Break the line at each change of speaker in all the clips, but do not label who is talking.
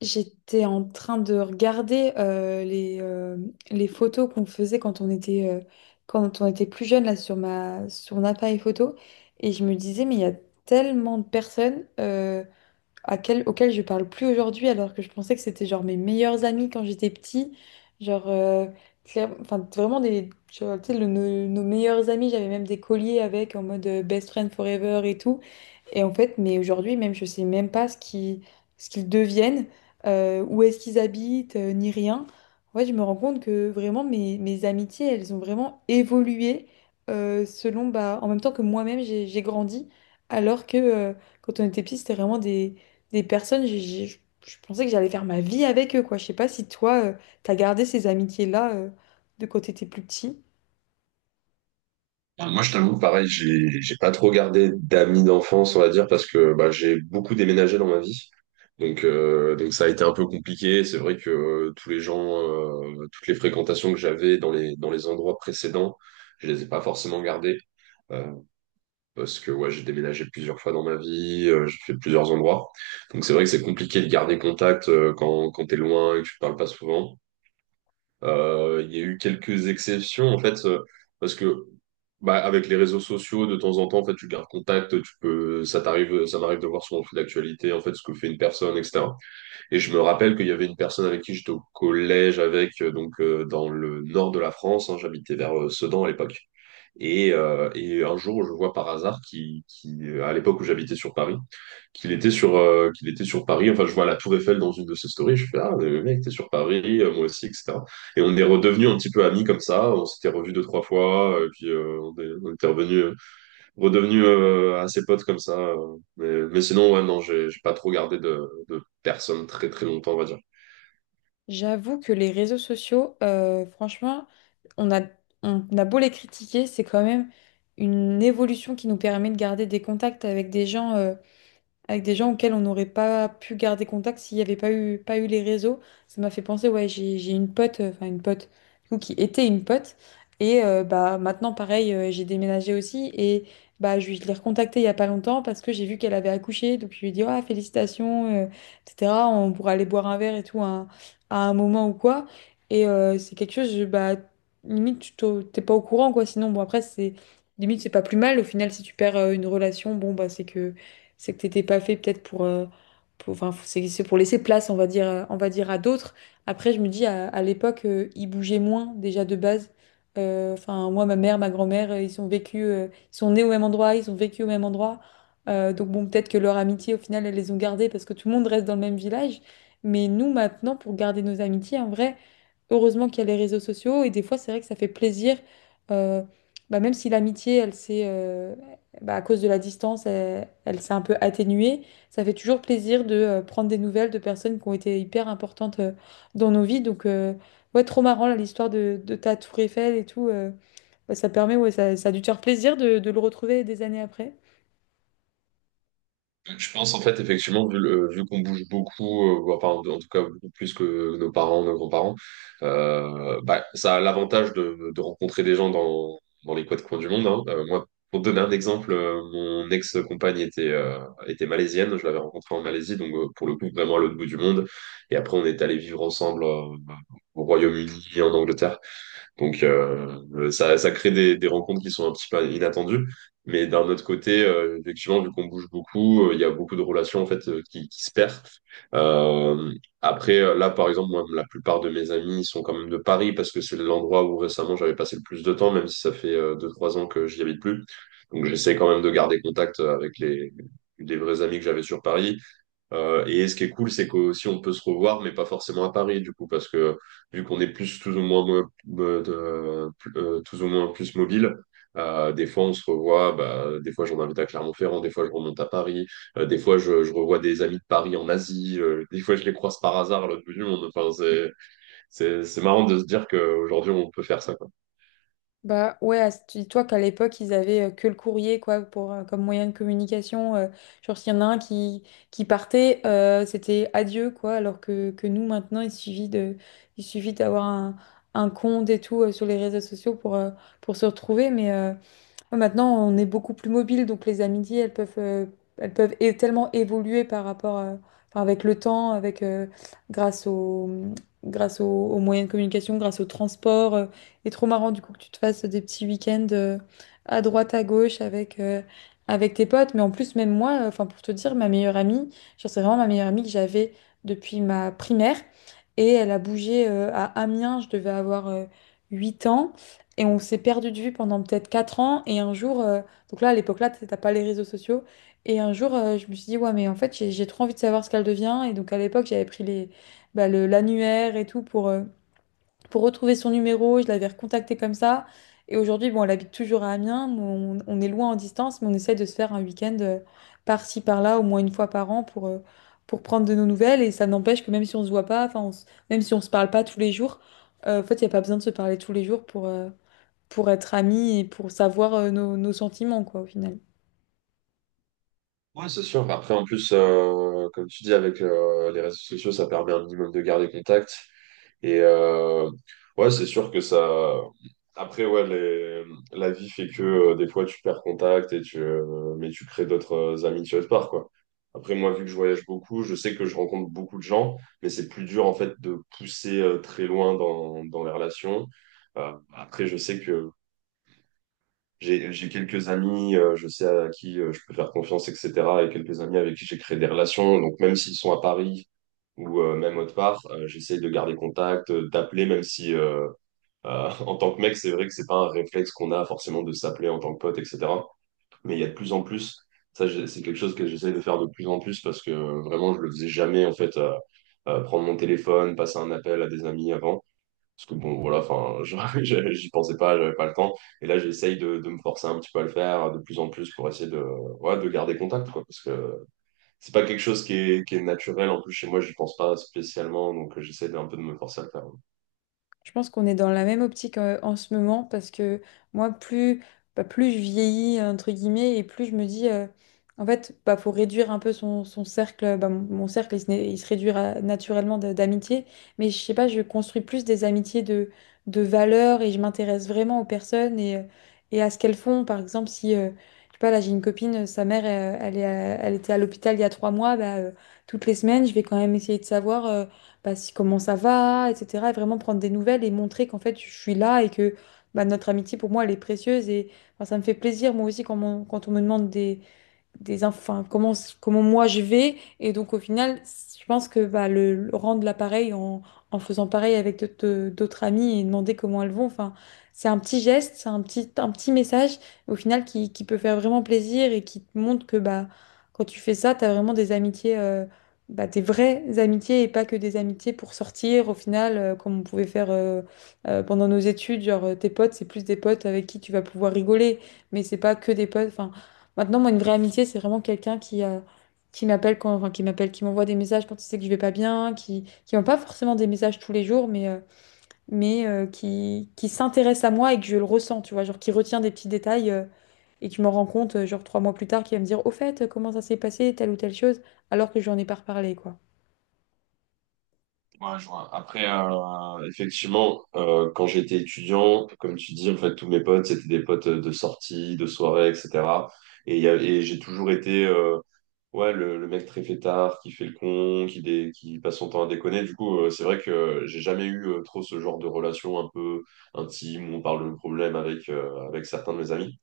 J'étais en train de regarder les photos qu'on faisait quand on était plus jeune là, sur mon appareil photo et je me disais mais il y a tellement de personnes, auxquelles je parle plus aujourd'hui alors que je pensais que c'était genre mes meilleurs amis quand j'étais petit, genre, enfin, vraiment des, genre, tu sais, nos meilleurs amis. J'avais même des colliers avec, en mode, best friend forever et tout. Et en fait, mais aujourd'hui, même, je sais même pas ce qu'ils deviennent, où est-ce qu'ils habitent, ni rien. En fait, je me rends compte que vraiment, mes amitiés, elles ont vraiment évolué, selon, bah, en même temps que moi-même, j'ai grandi. Alors que, quand on était petit, c'était vraiment des personnes, je pensais que j'allais faire ma vie avec eux, quoi. Je sais pas si toi, t'as gardé ces amitiés-là, de quand t'étais plus petit.
Enfin, moi, je t'avoue, pareil, j'ai pas trop gardé d'amis d'enfance, on va dire, parce que bah, j'ai beaucoup déménagé dans ma vie. Donc ça a été un peu compliqué. C'est vrai que tous les gens, toutes les fréquentations que j'avais dans les endroits précédents, je les ai pas forcément gardées euh, parce que ouais, j'ai déménagé plusieurs fois dans ma vie, j'ai fait plusieurs endroits. Donc c'est vrai que c'est compliqué de garder contact quand t'es loin et que tu te parles pas souvent. Il y a eu quelques exceptions en fait parce que bah, avec les réseaux sociaux, de temps en temps, en fait, tu gardes contact, tu peux, ça t'arrive, ça m'arrive de voir sur mon fil d'actualité, en fait, ce que fait une personne, etc. Et je me rappelle qu'il y avait une personne avec qui j'étais au collège avec, donc dans le nord de la France, hein, j'habitais vers Sedan à l'époque. Et un jour, je vois par hasard qui, à l'époque où j'habitais sur Paris, qu'il était sur Paris. Enfin, je vois la Tour Eiffel dans une de ses stories. Je fais, ah, le mec, t'es sur Paris, moi aussi, etc. Et on est redevenu un petit peu amis comme ça. On s'était revus deux, trois fois. Et puis, on était revenus redevenu assez potes comme ça. Mais sinon, ouais, non, j'ai pas trop gardé de personnes très très longtemps, on va dire.
J'avoue que les réseaux sociaux, franchement, on a, on a beau les critiquer, c'est quand même une évolution qui nous permet de garder des contacts avec des gens, avec des gens auxquels on n'aurait pas pu garder contact s'il n'y avait pas eu les réseaux. Ça m'a fait penser, ouais, j'ai une pote, enfin une pote, du coup, qui était une pote. Et bah, maintenant, pareil, j'ai déménagé aussi. Et bah, je l'ai recontactée il n'y a pas longtemps parce que j'ai vu qu'elle avait accouché. Donc, je lui ai dit, ah, félicitations, etc. On pourra aller boire un verre et tout, à un moment ou quoi. Et c'est quelque chose, bah, limite, t'es pas au courant, quoi. Sinon, bon, après, c'est limite, c'est pas plus mal. Au final, si tu perds, une relation, bon, bah, c'est que t'étais pas fait peut-être pour, enfin, c'est pour laisser place, on va dire, à d'autres. Après, je me dis, à l'époque, ils bougeaient moins déjà de base. Enfin, moi, ma mère, ma grand-mère, ils sont nés au même endroit, ils ont vécu au même endroit. Donc bon, peut-être que leur amitié, au final, elles les ont gardées parce que tout le monde reste dans le même village. Mais nous, maintenant, pour garder nos amitiés, en vrai, heureusement qu'il y a les réseaux sociaux et des fois, c'est vrai que ça fait plaisir. euh, bah, même si l'amitié, elle s'est bah, à cause de la distance, elle s'est un peu atténuée. Ça fait toujours plaisir de prendre des nouvelles de personnes qui ont été hyper importantes, dans nos vies. Donc, ouais, trop marrant, là, l'histoire de ta Tour Eiffel et tout. Bah, ça permet, ouais, ça a dû te faire plaisir de le retrouver des années après.
Je pense en fait, effectivement, vu qu'on bouge beaucoup, ou enfin, en tout cas beaucoup plus que nos parents, nos grands-parents, bah, ça a l'avantage de rencontrer des gens dans les quatre coins du monde, hein. Moi, pour te donner un exemple, mon ex-compagne était malaisienne, je l'avais rencontrée en Malaisie, donc pour le coup, vraiment à l'autre bout du monde. Et après, on est allé vivre ensemble au Royaume-Uni, en Angleterre. Donc, ça crée des rencontres qui sont un petit peu inattendues. Mais d'un autre côté, effectivement, vu qu'on bouge beaucoup, il y a beaucoup de relations en fait qui se perdent. Euh, après, là, par exemple, moi, la plupart de mes amis sont quand même de Paris parce que c'est l'endroit où récemment j'avais passé le plus de temps, même si ça fait deux, trois ans que j'y habite plus. Donc, j'essaie quand même de garder contact avec les vrais amis que j'avais sur Paris. Et ce qui est cool, c'est qu'aussi on peut se revoir, mais pas forcément à Paris, du coup, parce que vu qu'on est plus tous ou moins, tous ou moins plus mobile, des fois on se revoit, bah, des fois j'en invite à Clermont-Ferrand, des fois je remonte à Paris, des fois je revois des amis de Paris en Asie, des fois je les croise par hasard à l'autre bout du monde. Enfin, c'est marrant de se dire qu'aujourd'hui on peut faire ça, quoi.
Bah ouais, tu dis-toi qu'à l'époque, ils avaient, que le courrier quoi pour, comme moyen de communication. Genre s'il y en a un qui partait, c'était adieu quoi, alors que nous maintenant, il suffit d'avoir un, compte et tout, sur les réseaux sociaux pour, se retrouver. Mais, maintenant, on est beaucoup plus mobile, donc les amitiés, elles peuvent, tellement évoluer enfin, avec le temps, avec, grâce au, grâce au aux moyens de communication, grâce au transport. Et trop marrant, du coup, que tu te fasses des petits week-ends, à droite, à gauche, avec tes potes. Mais en plus, même moi, enfin, pour te dire, ma meilleure amie, genre, c'est vraiment ma meilleure amie que j'avais depuis ma primaire. Et elle a bougé, à Amiens, je devais avoir, 8 ans. Et on s'est perdu de vue pendant peut-être 4 ans. Et un jour, donc là, à l'époque là, t'as pas les réseaux sociaux. Et un jour, je me suis dit, ouais, mais en fait, j'ai trop envie de savoir ce qu'elle devient. Et donc à l'époque, j'avais pris bah, l'annuaire et tout pour, retrouver son numéro. Je l'avais recontacté comme ça. Et aujourd'hui, bon, elle habite toujours à Amiens, mais on est loin en distance, mais on essaie de se faire un week-end, par-ci, par-là, au moins une fois par an pour, prendre de nos nouvelles. Et ça n'empêche que même si on se voit pas, enfin, même si on se parle pas tous les jours, en fait, il n'y a pas besoin de se parler tous les jours pour être amis et pour savoir, nos sentiments, quoi, au final.
Ouais, c'est sûr. Après, en plus, comme tu dis, avec les réseaux sociaux, ça permet un minimum de garder contact. Et ouais, c'est sûr que ça. Après, ouais, la vie fait que des fois tu perds contact mais tu crées d'autres amitiés autre part, quoi. Après, moi, vu que je voyage beaucoup, je sais que je rencontre beaucoup de gens, mais c'est plus dur en fait de pousser très loin dans les relations. Après, je sais que j'ai quelques amis, je sais à qui je peux faire confiance, etc. Et quelques amis avec qui j'ai créé des relations. Donc, même s'ils sont à Paris ou même autre part, j'essaye de garder contact, d'appeler, même si en tant que mec, c'est vrai que c'est pas un réflexe qu'on a forcément de s'appeler en tant que pote, etc. Mais il y a de plus en plus. Ça, c'est quelque chose que j'essaye de faire de plus en plus parce que vraiment, je le faisais jamais, en fait, prendre mon téléphone, passer un appel à des amis avant. Parce que bon, voilà, enfin, j'y pensais pas, j'avais pas le temps. Et là, j'essaye de me forcer un petit peu à le faire de plus en plus pour essayer de, ouais, de garder contact, quoi. Parce que c'est pas quelque chose qui est naturel. En plus, chez moi, j'y pense pas spécialement. Donc, j'essaie un peu de me forcer à le faire.
Je pense qu'on est dans la même optique, en ce moment parce que moi, bah, plus je vieillis, entre guillemets, et plus je me dis, en fait, bah, faut réduire un peu son cercle. Bah, mon cercle, il se réduira naturellement d'amitié, mais je sais pas, je construis plus des amitiés de valeur et je m'intéresse vraiment aux personnes et à ce qu'elles font. Par exemple, si, je sais pas, là, j'ai une copine, sa mère, elle était à l'hôpital il y a 3 mois. Bah, toutes les semaines, je vais quand même essayer de savoir, bah, comment ça va, etc. Et vraiment prendre des nouvelles et montrer qu'en fait, je suis là et que bah, notre amitié, pour moi, elle est précieuse. Et enfin, ça me fait plaisir, moi aussi, quand, quand on me demande des enfin comment moi je vais, et donc au final je pense que bah, le rendre l'appareil en faisant pareil avec d'autres amis et demander comment elles vont enfin, c'est un petit geste, c'est un petit, message au final qui peut faire vraiment plaisir et qui te montre que bah quand tu fais ça t'as vraiment des amitiés, bah, des vraies amitiés et pas que des amitiés pour sortir au final, comme on pouvait faire, pendant nos études, genre, tes potes c'est plus des potes avec qui tu vas pouvoir rigoler mais c'est pas que des potes enfin. Maintenant, moi, une vraie amitié, c'est vraiment quelqu'un qui m'appelle quand, enfin, qui m'appelle, qui m'envoie des messages quand il sait que je vais pas bien, qui m'envoie pas forcément des messages tous les jours, mais, qui s'intéresse à moi et que je le ressens, tu vois, genre qui retient des petits détails, et qui m'en rend compte, genre 3 mois plus tard, qui va me dire, au fait, comment ça s'est passé, telle ou telle chose, alors que j'en ai pas reparlé, quoi.
Ouais, je vois. Après, effectivement, quand j'étais étudiant, comme tu dis, en fait, tous mes potes, c'était des potes de sortie, de soirée, etc. Et j'ai toujours été. Ouais, le mec très fêtard, qui fait le con, qui passe son temps à déconner. Du coup, c'est vrai que j'ai jamais eu trop ce genre de relation un peu intime où on parle de nos problèmes avec certains de mes amis.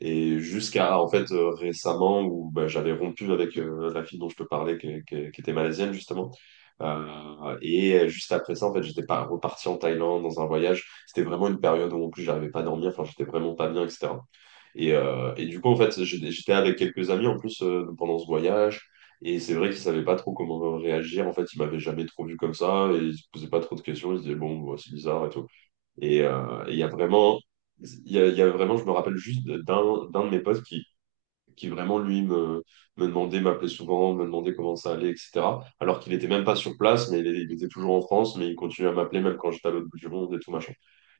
Et jusqu'à, en fait, récemment où bah, j'avais rompu avec la fille dont je te parlais, qui était malaisienne, justement. Et juste après ça, en fait, j'étais pas reparti en Thaïlande dans un voyage. C'était vraiment une période où, en plus, j'arrivais pas à dormir. Enfin, j'étais vraiment pas bien, etc. Et du coup, en fait, j'étais avec quelques amis en plus pendant ce voyage. Et c'est vrai qu'ils savaient pas trop comment réagir. En fait, ils m'avaient jamais trop vu comme ça. Et ils se posaient pas trop de questions. Ils se disaient, bon, bah, c'est bizarre et tout. Et il y a vraiment, il y a vraiment, je me rappelle juste d'un de mes potes qui vraiment, lui, me demandait, m'appelait souvent, me demandait comment ça allait, etc. Alors qu'il était même pas sur place, mais il était toujours en France. Mais il continuait à m'appeler même quand j'étais à l'autre bout du monde et tout, machin.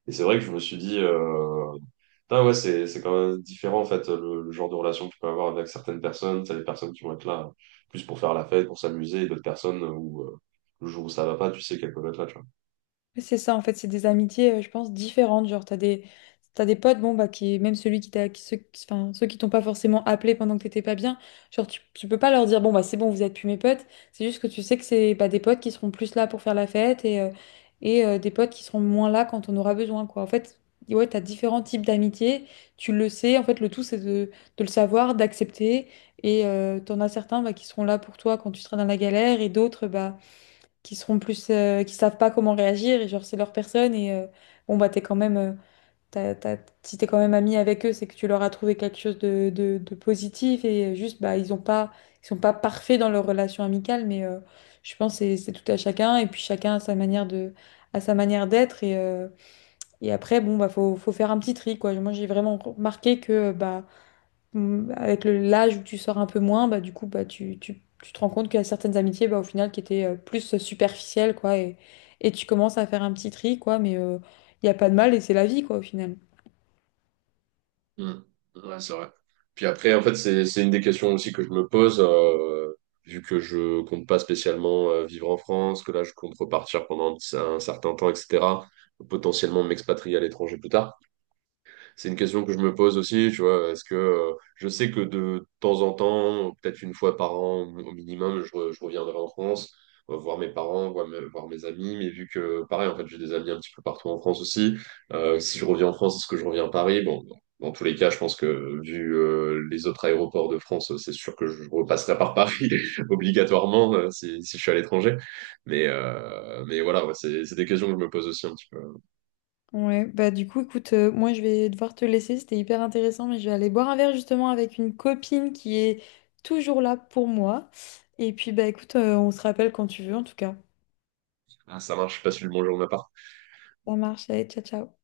Et c'est vrai que je me suis dit, ah ouais, c'est quand même différent en fait le genre de relation que tu peux avoir avec certaines personnes. T'as des personnes qui vont être là plus pour faire la fête, pour s'amuser, et d'autres personnes où le jour où ça va pas, tu sais qu'elles peuvent être là, tu vois.
Ouais, c'est ça, en fait, c'est des amitiés, je pense, différentes. Genre, t'as des potes, bon, bah, qui, même celui qui t'a, qui, ceux, enfin, ceux qui t'ont pas forcément appelé pendant que t'étais pas bien, genre, tu peux pas leur dire, bon, bah, c'est bon, vous êtes plus mes potes. C'est juste que tu sais que c'est, bah, des potes qui seront plus là pour faire la fête et des potes qui seront moins là quand on aura besoin, quoi. En fait, ouais, t'as différents types d'amitiés, tu le sais. En fait, le tout, c'est de le savoir, d'accepter. Et t'en as certains, bah, qui seront là pour toi quand tu seras dans la galère et d'autres, bah, qui seront plus, qui savent pas comment réagir et genre c'est leur personne et, bon bah t'es quand même, t'as- t'as- si t'es quand même ami avec eux c'est que tu leur as trouvé quelque chose de positif et, juste bah ils sont pas parfaits dans leur relation amicale mais, je pense que c'est tout à chacun et puis chacun a sa manière de à sa manière d'être et après bon bah faut faire un petit tri quoi, moi j'ai vraiment remarqué que bah, avec l'âge où tu sors un peu moins, bah, du coup, bah, tu te rends compte qu'il y a certaines amitiés, bah, au final, qui étaient, plus superficielles, quoi, et tu commences à faire un petit tri, quoi, mais, il n'y a pas de mal et c'est la vie, quoi, au final.
Hmm. Ouais, c'est vrai. Puis après, en fait, c'est une des questions aussi que je me pose, vu que je compte pas spécialement vivre en France, que là, je compte repartir pendant un certain temps, etc., potentiellement m'expatrier à l'étranger plus tard. C'est une question que je me pose aussi, tu vois. Est-ce que je sais que de temps en temps, peut-être une fois par an au minimum, je reviendrai en France, voir mes parents, voir mes amis. Mais vu que, pareil, en fait, j'ai des amis un petit peu partout en France aussi. Si je reviens en France, est-ce que je reviens à Paris? Bon, dans tous les cas, je pense que vu les autres aéroports de France, c'est sûr que je repasserai par Paris obligatoirement si je suis à l'étranger. Mais voilà, ouais, c'est des questions que je me pose aussi un petit peu.
Ouais, bah du coup, écoute, moi je vais devoir te laisser, c'était hyper intéressant, mais je vais aller boire un verre justement avec une copine qui est toujours là pour moi. Et puis, bah écoute, on se rappelle quand tu veux, en tout cas.
Ah, ça marche, je passe une bonne journée à Paris.
Ça marche, allez, ciao, ciao.